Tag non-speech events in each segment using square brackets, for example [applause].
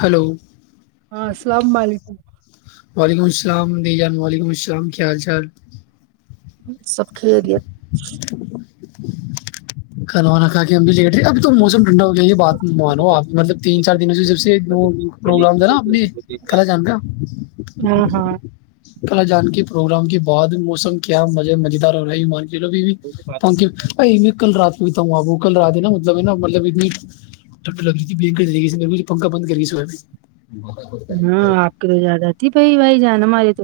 hello ہاں السلام علیکم وعلیکم السلام السلام ع جان و علیکم السلام کیا حال چال سب خیریت کھانا وا نا کھا کے مجھ ابھی تو موسم ٹھنڈا ہو گیا یہ بات مانو آپ مطلب تین چار دنوں سے جب سے پروگرام تھا نا اپنے خا لا جان کا ہاں ہاں خا لا جان کے پروگرام کے بعد موسم کیا مزے مزیدار ہو رہا ہے مان کے چلو بی کی بائی [unintelligible] میں کل رات آ وہ کل رات ھا نا مطلب نا مطلب اتنی ٹھنڈ لگ رہی تھیی پنکھا بند کر کے سوئے ہاں آپ کی تو زیادہ آتی بھائی بائی جانا ہمارے تو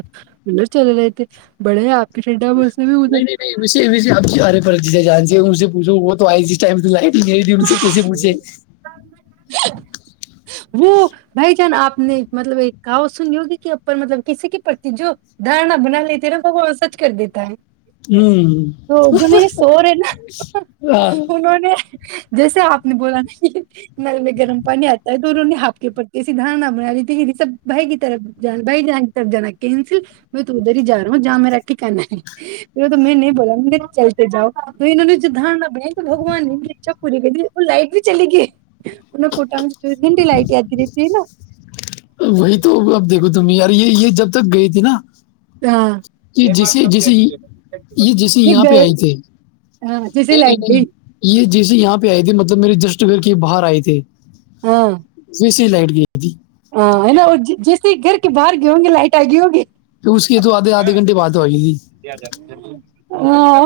مر چل رہے تھے بڑے آپ [unintelligible] موسم ہے نہیں ادھر نہیں نہیں وے وے آب کی آ رہے [unintelligible] جسے جان سے سے پوچھو وہ تو آئے جس ٹائم لائ گری ت ان سے کیسے پوچھے وہ بھائی جان آپ نے مطلب ایک کہاوت سنی ہو گی کے اوپر مطلب کسی کے پرتی جو دھارنا بنا لیتے ہیں نا وہ سچ کر دیتا ہے ہوں تو جو میرے سور ہے نا ہاں انہوں نے [unintelligible] جیسے آپ نے بولا نا کہ نل میں گرم پانی آتا ہے تو انہوں نے آپ کے اوپر کیسی دارنا بنا لی تھی کہ سب بھائی کی طرف بھائی ج کی طرف جانا کینسل میں تو ادھر ہی جا رہا ہوں جہاں میرا ھکانا ہے پ تو میں نہیں بولا مے چلتے جاؤ تو انہوں نے دارنا بنائی تو بگوان نے مجھے چ پوری کہی وہ لائٹ بھی چلی گئی ان کوٹا چوئیس گھنٹی لائٹ آتی دیتیھی نا وہی تو اب دیکھو تم یار یہ یہ جب تو گئی تھی نا یہ جسے ہاں جسے یہ جیسے یہ یہاں پہ گئے آئے تھے ہاں جیسے نہیں نہیں لائٹ گئی نہیں یہ جیسے یہاں پہ آئی تھھی مطب ب میری جسٹ بھر کی باہر آئی تھی [unintelligible] لائٹ گی تھی ہاں ہےا اور جیسے ہی گھر کے باہر گئے ہوں گے لائٹ آئے گئے ہوگے تو اس کے تو آدے آدھے گھنے بعات ہو گئی تھی [unintelligible] ہاں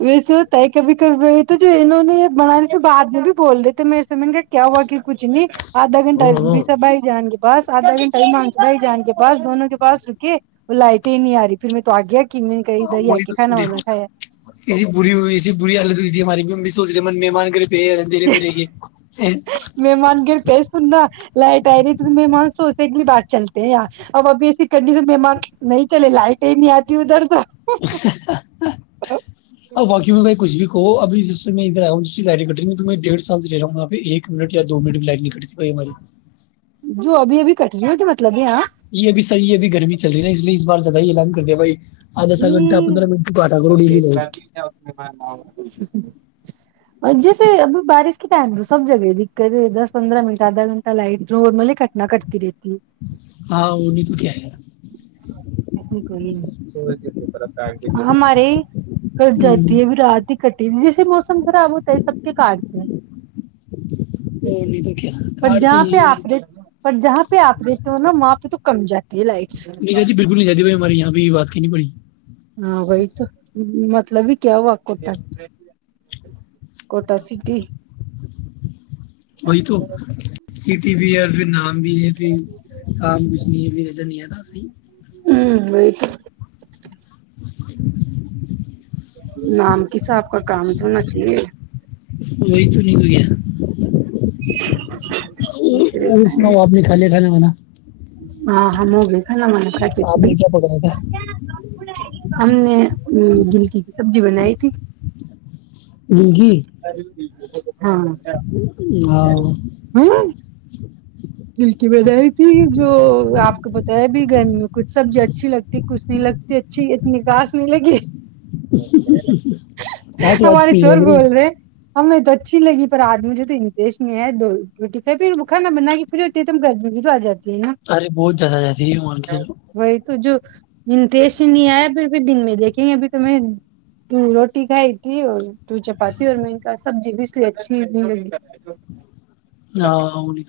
ویسے ہوتا ہے کبھی کبھی تو جو انہوں نے بنانے کے بعد میں بھی بول رہے تھے میرے سےمج گ کیا ہوا کہ کچھ نہیں ادھ گنٹ آ وس بائی جان گ بس آدھا گھنٹہ ہی مانس بھائی جان کے بس دونوں کے پاس رکے وہ لائٹ ہی نہیں آ رہی پھر میں تو آ گیا کہ میں نے کہیں ہاں ادھر ہی آ وہی کے تو کھانا دیکھو وانا کھایا ایسی بری ایسی بری حالت تو تھی ہماری میں سوچے مہمان کر مہمان گھر پئے سننا لائٹ آئی رہی تمہمان سوسے گلی بات چلتے ہیں یار اب ابھی ایسی کنڈیشن مہمان نہیں چلے لائٹیں نہیں آتی ادھر تو اور بااکی میں بھائی کچھ بھی تو ابھی جس سے میں ادھر آ ہوں جس لائن کٹ رہ تو میں ڈڑھ سال رہا ہوں یہاں پہ ایک منٹ یا دو منٹ میں لائٹن نہیں کٹتی ب ہماری جو ابھی ابھی کٹ رہ ہے ہو تو مطلب یہاں یہ ابھی صیح ہےبھی گرمی چل رہی نا اس لیے اس بار زیادہ ہی الان کر دیا بھائی آدھا ا سا گھنٹہ پندرہ منٹ تو کاٹا کرو ڈیلی بہت [unintelligible] جیسے ابھی بارش کے ٹائم تو سب جگہ دقت دس پندرہ منٹ آدھا گھنٹہ لائٹ نورملی کٹنا کٹتی رہتی ہے ہاں وہ نہیں تو کیا ہے اس میں کوئی ہمارے کٹ ہوں، جاتی ہے اب رات ہی کٹی جیسے موسم خراب ہوتا ہے سب کے کاٹ تے ہے اور نہیں تو کیا پر کاٹ تے جہاں ہی پہ ہے آپ رہتے پر جہاں پہ آپ رہتے ہونا وہاں پہ تو کم جاتی ہے لائٹس نہیں جاتی بالکل نہیں جاتی بھائی ہمارے یہاں یہ بات کہنی بڑی ہاں وہی تو مطلب بھی کیا ہوا کوٹا کوٹا سٹی وہئی تو سیٹی بیر پھر نام بھی ہے پھر کام کچ نہیں ہے پھر نظر نہیں آتا صحیح ہوں وہی تو [inaudible] [inaudible] نام کساب وہی تو نکل گیا جسے اور سناؤ آپ نے کالے کھانے والا [unintelligible] [unintelligible] وہ گھل آپ نے کیا پکایا تھا کی کی سبزی بنائی تھی گلکی [inaudible] ہوں ہاں دھلکی میں رہی تھی جو آپ کا میں بھی گرمیوں کچھ سبزی اچھی لگتی ہے کچھ نہیں لگتی اچھی اتنی کھاس نہیں لگی چچ واچ ہمارے پی یا شور کرو بول رہے ہمیں تو اچھی لگی پر آج مجھے تو انترسٹ نہیں ہے دو روٹی پھر بھی کھانا بنا کے [unintelligible] ارے بہت زیادہ جاتی ہے مان کے چلو وہی تو جو انٹریسٹ نہیں آیا پھر بھی دن میں دیکھیں گے ابھی تو میں تو روٹی کھائی تھی اور تو چپاتی اور میں ان کا سبزی بھی اس لیے اچھی نہیں لگی ہاں وہ نہیں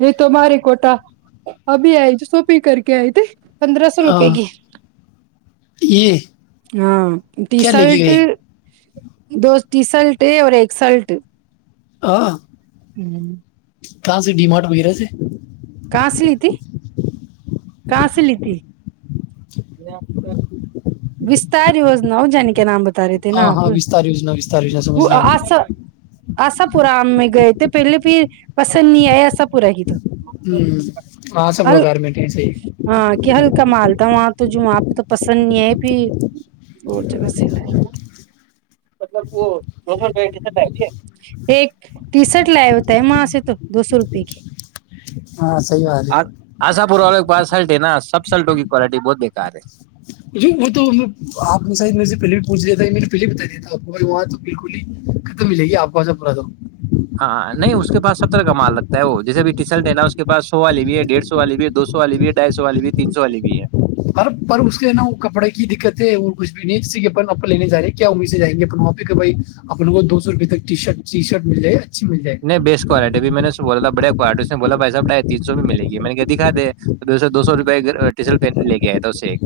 یہ تو مارے کوٹا ابھی آئی جی شوپنگ کر کے آئی تے پندرہ سو تو- روپئے ہاں کی یہ ہاں کیا لے کے ٹیشرٹ گئے دو ٹی شرٹ یہ اور ایک شرٹ ہوں ہاں [unintelligible] کہاں سے ڈیمارٹ وغیرہ سے کا سے لئی تھی کہاں سے لی تھی وستار وجنا ہو جانی کے نام بتا رہے تھے ہاں نا ہاہا آپ ہا ویستا ر یوجنا وستار یوجنا سمجھ گیا آسا پورا آام میں گئے تھے پہلے پھر پسند نہیں آئے آسا پورا کی تو ہوں آ سا پرو ہل گارمٹی ہاں کہ ہلکا مال تھا وہاں تو جو وہاں پہ تو پسند نہیں آیا فر اور جگہ سے لائے ہوگئے ایک ٹی شرٹ لایا ہوتا ہے وہاں سے تو دو سو روپے کی ہاں صحی بات ہے سلٹ ہے نا سب سلٹوں کی کوالٹی بہت بےکار ہے وہ تو آپ نے شاید میرے سے پہلے بھی پوچھ لیا تھا میں نے پہل بھی بتا دیا تھا آپ کو وہاں تو بالکل ہی ختم ملے گی آپ کوسا پا تھا ہاں نہیں اس کے پاس ستر کا مال لگتا ہے وہ جیس بھی ٹیسلٹ ہے نا اس پا سو والی بھی ہے ڈیھ سو والی بھی ہے دو سو والی بھی ہے ڈھائی سو والی بھی ہے تین سو والی بھی ہے ہ پر اس کے نا وہ کپڑے کی دقت ہے وہ کچھ بھی نہیں ج کہ آپ ل لینے جا رہے ہیں کیا امی سے جائیں گے اپنے ماںپی کو بائی اپنے کو دو سو روپے تکٹی ش ٹی شرٹ مل جائے اچھی مل جائے نہیں بیس کوالٹیبھی میں نے بولا تھاڑ کوالٹی اس نے بو بائی صحب تین سو میں مل گی م میں نے کہ دکھا دے سو دو سو روپٹیسل پ لے کے آئے تھا اس سے ایک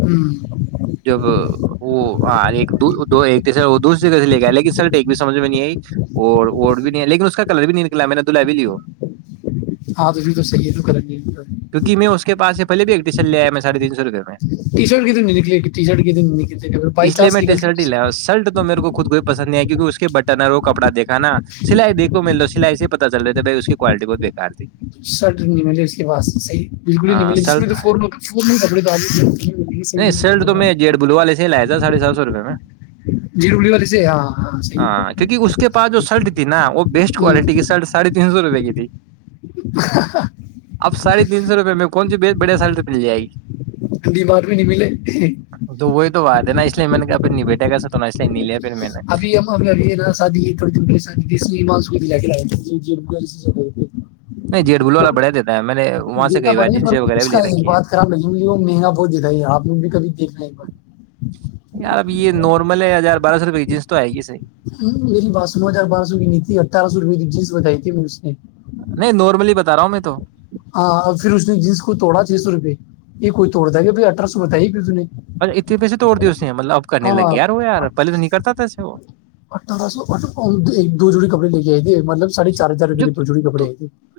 ہوں جب وہ ایکر وہ دوسری جگہ سے لے کے آئے لیکن سر ٹ بھی سمجھ میں نہیں آئی اور اور بھی نہیں ہے لیکن اس کا کلر بھی نہیں نکلا میں نے دلا بھی لو ہاں تو تو صحی ہے کریں گے کیوکی میں اس کے پاس سے پہے بھی ایک چل لے آ ہے میں ساریےن ٹی شرٹ کتھر نہیں نکلی ٹی شرٹ کتن نکلتی بائی اس لیے چانس میں ٹی نکلتی [unintelligible] کی اس کے بن اور وہ کپڑا دھا ک نا سلائی دیکو مل ل [unintelligible] سلائی سے پ چل رہے بائی اس کی کوالٹی بہت بےکا ر تھی سٹ نہیں ملے باس صیح بالکل ہی نہیں ہاں ملے جس شرٹ میںور فور ا دم [unintelligible] نہیں سرٹ تو میں جیڈ بلو والے سے ہی لایا تھا ساڑھے سات سو روپئے میں جی ڈبلی والے سے ہاں صحیح ہاں کیونکہ اس کے پاس جو سرٹ تھی نا وہ بیسٹ کوالٹی کی سرٹ ساڑی تین سو روپئے کی تھی [inaudible] اب ساڑے تین سو روپئے میں کون سی بیچ بڑیا ساریے تو مل جائے گی بیمار بھی نہیں ملے د ن اسلے ان کےےپ نبٹیک گ س تو نالے نلے ابھی ہم ابھی نا سادیوڑی جا کے ج جب کر س سک [unintelligible] نہیں جیٹ بلو والا بڑھا دیتا ہے میں نے وہاں سے دیکھنا کئی بار پڑے گا جنس پر وغیرہ اس بھی کا لے ایک رکھی ہیں بات خراب لگی مجھے وہ مہنگا بہت دیتا ہے آپ لوگ بھی کبھی دیکھنا ایک بار یار اب یہ نارمل ہے یار بار سوپ کی جس تو آئےی سر میری باتس نو ہزار بارہ سو کی نہیں تھی اٹھارہ سو روپئے جینس بتائی تھی م میں اس نے نہیں نارملی بتا رہا ہوں میں تو ہاں پھر اس نے جیننس کو توڑا چھ سو روپے یہ کوئی توڑ د تا ہیں کے بھائی اٹھارہ سو بتائیے پھر اس نے ارے اتنے پیسے توڑ دی اسے مطلب اب کرنے ہاں لگے یارو یار پہلے تو نہیں کرتا تھاسے وہ جیی [unintelligible] ج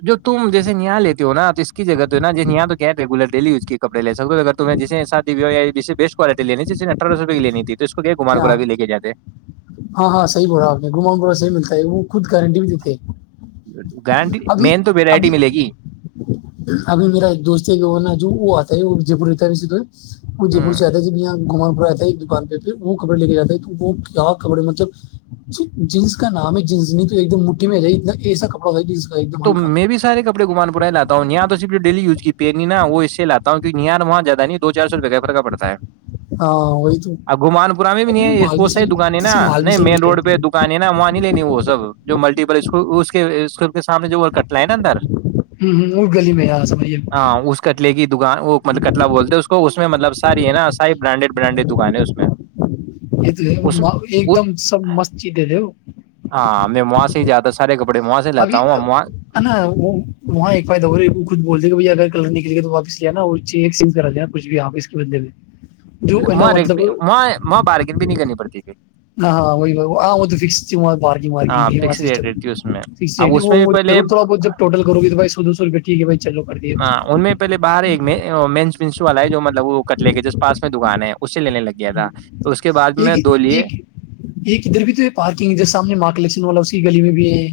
ج تم جیس نیاال لیتی ہو نا اس کی جگہ ہےا ج یہ تو کیایولر ڈی یز کپڑے ستے تو اگر تمہ جس بیٹ کوالٹی لینیھی اٹارہوپ کی لیی تھی تو اس کو کیا گھمان ہاں کرا کے لے کے جاتے ہاں ہاں صحیح بول رہا آپ نے گھما صحیح ملتا ہے وہ خ گارنٹی بھی دیتے گارنٹی ابھی مین تو ویرائٹی ابھی ملے گی ابھی میرا ایک دوست جو وہ نا جو وہ آتا ت جی پور ات ہے بھی س توے ہجے پور ہوں شاد ج بھییا گومن پورے دکان پ وہ کپڑے لے کے جاتا ہے تو وہ کیا کپڑے مطلب جس کا نام ہے جس نہیں تو ایک دم مٹھی میں رہ ایسا کپڑ تو میں بھی سارے کپڑے گمان بن لاتا ہوں یہاں تو صرف ڈیلی یوز کی پینی نا وہ اس سے لاتا ہوں کیہیار وہاں ج زیاہ نہیں دو چار سو روپئے کا فھر کا پڑتا ہے ہاں وہی تو اور گھومان پورا میں بھی نہیں ہے اس مال بھی پ سی صحیح دکان ہے نا ایسے مال بھی نہیں صحیح مین ملتا ہے روڈ پہ دکان ہے نا وہاں نہیں لینی وہ سب جو ملٹیپل اسکول اس کے اسول سامنے جو ہے نا اندر ہوں ہوں، اس گلی میں یہاں سمجھیے ہاں اس کٹلے کی دکان وہ مطلب کتلا بولتے اس کو اس میں مطلب ساری ہے نا ساری برانڈیڈ برانڈیڈ دکان ہے اس میں یہ اس تو ایک وہ- دم سب مست چیز دے دے ہو ہاں ہم میں وہاں سے ہی جاتا سارے کپڑے وہاں سے لاتا ابھی ہوں اور وہاں ہے نا وہ وہاں ایک فائد ہو رہی خود بول د گ بھائی اگر نے کے لیے تو واپس لیاا چ س کرا دینا کچھ بھی آپس کے بندے میں جو ہے نا وہاں مطلب ہاں وہ وہ بارگن بھی نہیں کرنی پڑتی پھر سمت [unintelligible] مارجنگ وارجگ بھی سسٹم میں فس اب اس میں بھی پہلے وہروروڑا بہت جبٹ کرو گی بھائیو دو سوپ [unintelligible] ٹیک ہےائی ہاں ان میں پہل باہر ایک س والا ہے جو مطلب وہ کٹے کے جس پس میں دک ہے اسی ہ لیے ایک ادھر بھی تو ہے پارکنگ ادھر سامنے مارک الیکشن والا اس کی گلی میں بھی ہے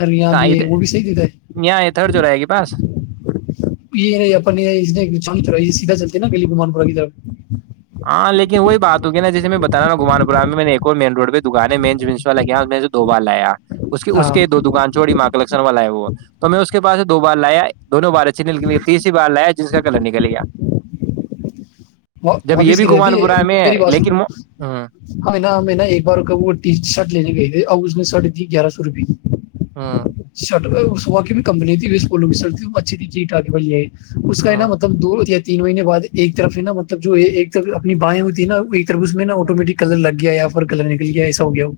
ارے یہاں بھی کہد ہے وہ بھی صحیح دیتا ہے یہاں تھرڈ جو رہ ہے کہ پاس یہ نہیں یہ سیدھا چلتے ہے نا گلیوم پدھر ہاں لیکن وہی بات ہوی نا جیسے میں بتا نا گم پورا میں نے ایک اور مین روڈ پہ دکان ہے مین جوا ل گیا میں سے دو بار لایا اس کے اس ہاں کے دو دکان چوڑی مانگ کشن والا ہے وہ تو میں اس کے پا دو بار لایا دونوں بار اچھی ن تیسری بار لایا جس کا کلر نکلے گیا جب یہ واپس بھی گرے تے گمان پورہ میں ہے میری باتس لیکن ہوں ہ نا نا ایک بار وہ ٹی شرٹ لینے گئی تھی از نے سٹ تھی گیارہ سو روپیئے ہاں [unintelligible] شرٹ سوا کی بھی کمپنی تھی اس پولو کی شرٹ تھی وہ اچھی تھی چیٹ آ کے بول یہ اس کا ہی نا ہوں مطلب د تین مہینے بعد ایک طرف ہے نا مطلب جو ایک طرف اپنی بائیں ہوتی ہے نا اس میں آٹومیٹ کلر لگا گیا یا پھر کلر نکل گیا ایسا ہو گیا وہ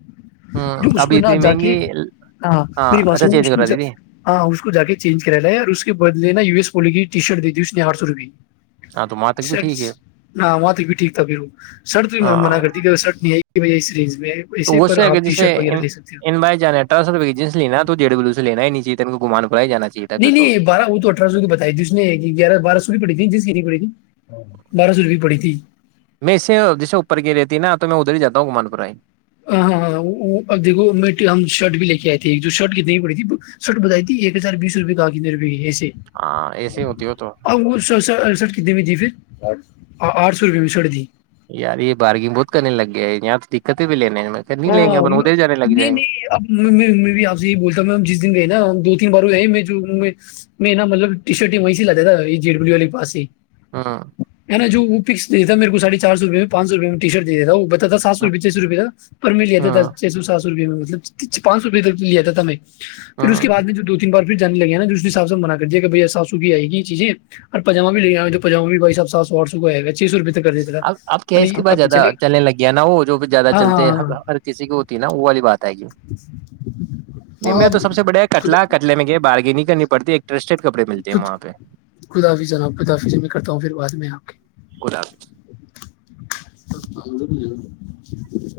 ہوں جو اس کو ابھی نہ اتنی جا کے مہنگی ہ ہاں ہ اچھا اس چینج کو کرا دیدی ہاں اس کو جا کے چینج کرا لیا اور اس کے بدلے نا ی ایس پاللیس ٹی شرٹ دیھی اس نے آٹھ سو روپئے ہاں تو وہاں تک بھی شرٹ ٹھیک ہے نہ وہاں تو بھی ٹھیک تھا پھر وہ شرٹ بھی میں منع ہاں کرتی کہ شرٹ نہیں آئی یہ یہی سریز تو وہ سے اگر جیے ہو ان بائی جانا ہے اٹارہ سو روپے کی جینس لینا تھا تو ڈی ڈبلو سے لین ہے نی ت کو گمان پورہ ہی جانا چاہیے تھا پھر نہیں تو نہیں بارہ وہ تو اٹھہ سو کی بتائی جس نے کہ گیہ بہ سو کی پڑھی تھی جس کی نہیں پڑھی تھی بارہ سو روپئے پڑی تھی میں اسے جسے اوپر کی رہتی نا تو میں ادھر ہی جاتا ہوں گومان پورہ ہی ہاں ہاں ہاں اب دھو ہم شرٹ بھی لے کے آئے تھے جو شرٹ کتنی کی پڑی تھی شرٹ بتائی تھی ایک ہزار بیس روپئے کا کتنے روپئے ای ہاں ایسے ہوتی ہو تو اب وہ سڑسٹ اڑسٹھ کتنے میں تھی پھر آٹھ سو روپے میں چوڑ دی یار یہ بارگنگ بہت کرنے لگ گیا ہے یہاں تو دقتیں پ بھی لینے ہیں میں کہ نہیں لیں گے اپن ادھر جانے لگ نہیں جائیں گے نہیں اب بھی آپ سے یہی بولتا ہوں جس دن گئے نا دو ت بار میں نا مطلب ٹی شرٹ ہی وہیں سے لاتا تھا یہ جیے ڈبلو والے پس ہی ہاں ا نے جو دی تھا میر کو ساڈ ھ چار سوئے پچ سوپ میں ٹی شرٹ دتا تھا وہ بچ تو سو روپ چی روپئے کا [unintelligible] پر مل ہاں جاتا سو سا روپئے میں مطلب پانچ روپئے تک تو لیا تھا میں پھر اس ہاں کے بعد میں جو دو تین بار جے لگے ناس حساب سے منا کرے کہ س سو کی آ گی چیزیں اور پجاما بھی لاما بھیو آٹ سو کائے گ چ سوپئے اب اب کیا ہے اس کے بعد زیادہ چلنے لگ گیا نا وہ جو زیادہ گا ہاں چلتے ہاں ہاں ہیں کسی کی ہوتی نا وہ والی بات ہے نہیں ہاں میں اب تو سب سے بڑے خود کٹلہ کٹلے میں گ بار نہیں کرنی پڑتی ہے ایک رسٹڈ خداف جناب خداف میں کرتا ہوں پھر بعد میں آپ خدا اک [unintelligible] [inaudible] [inaudible]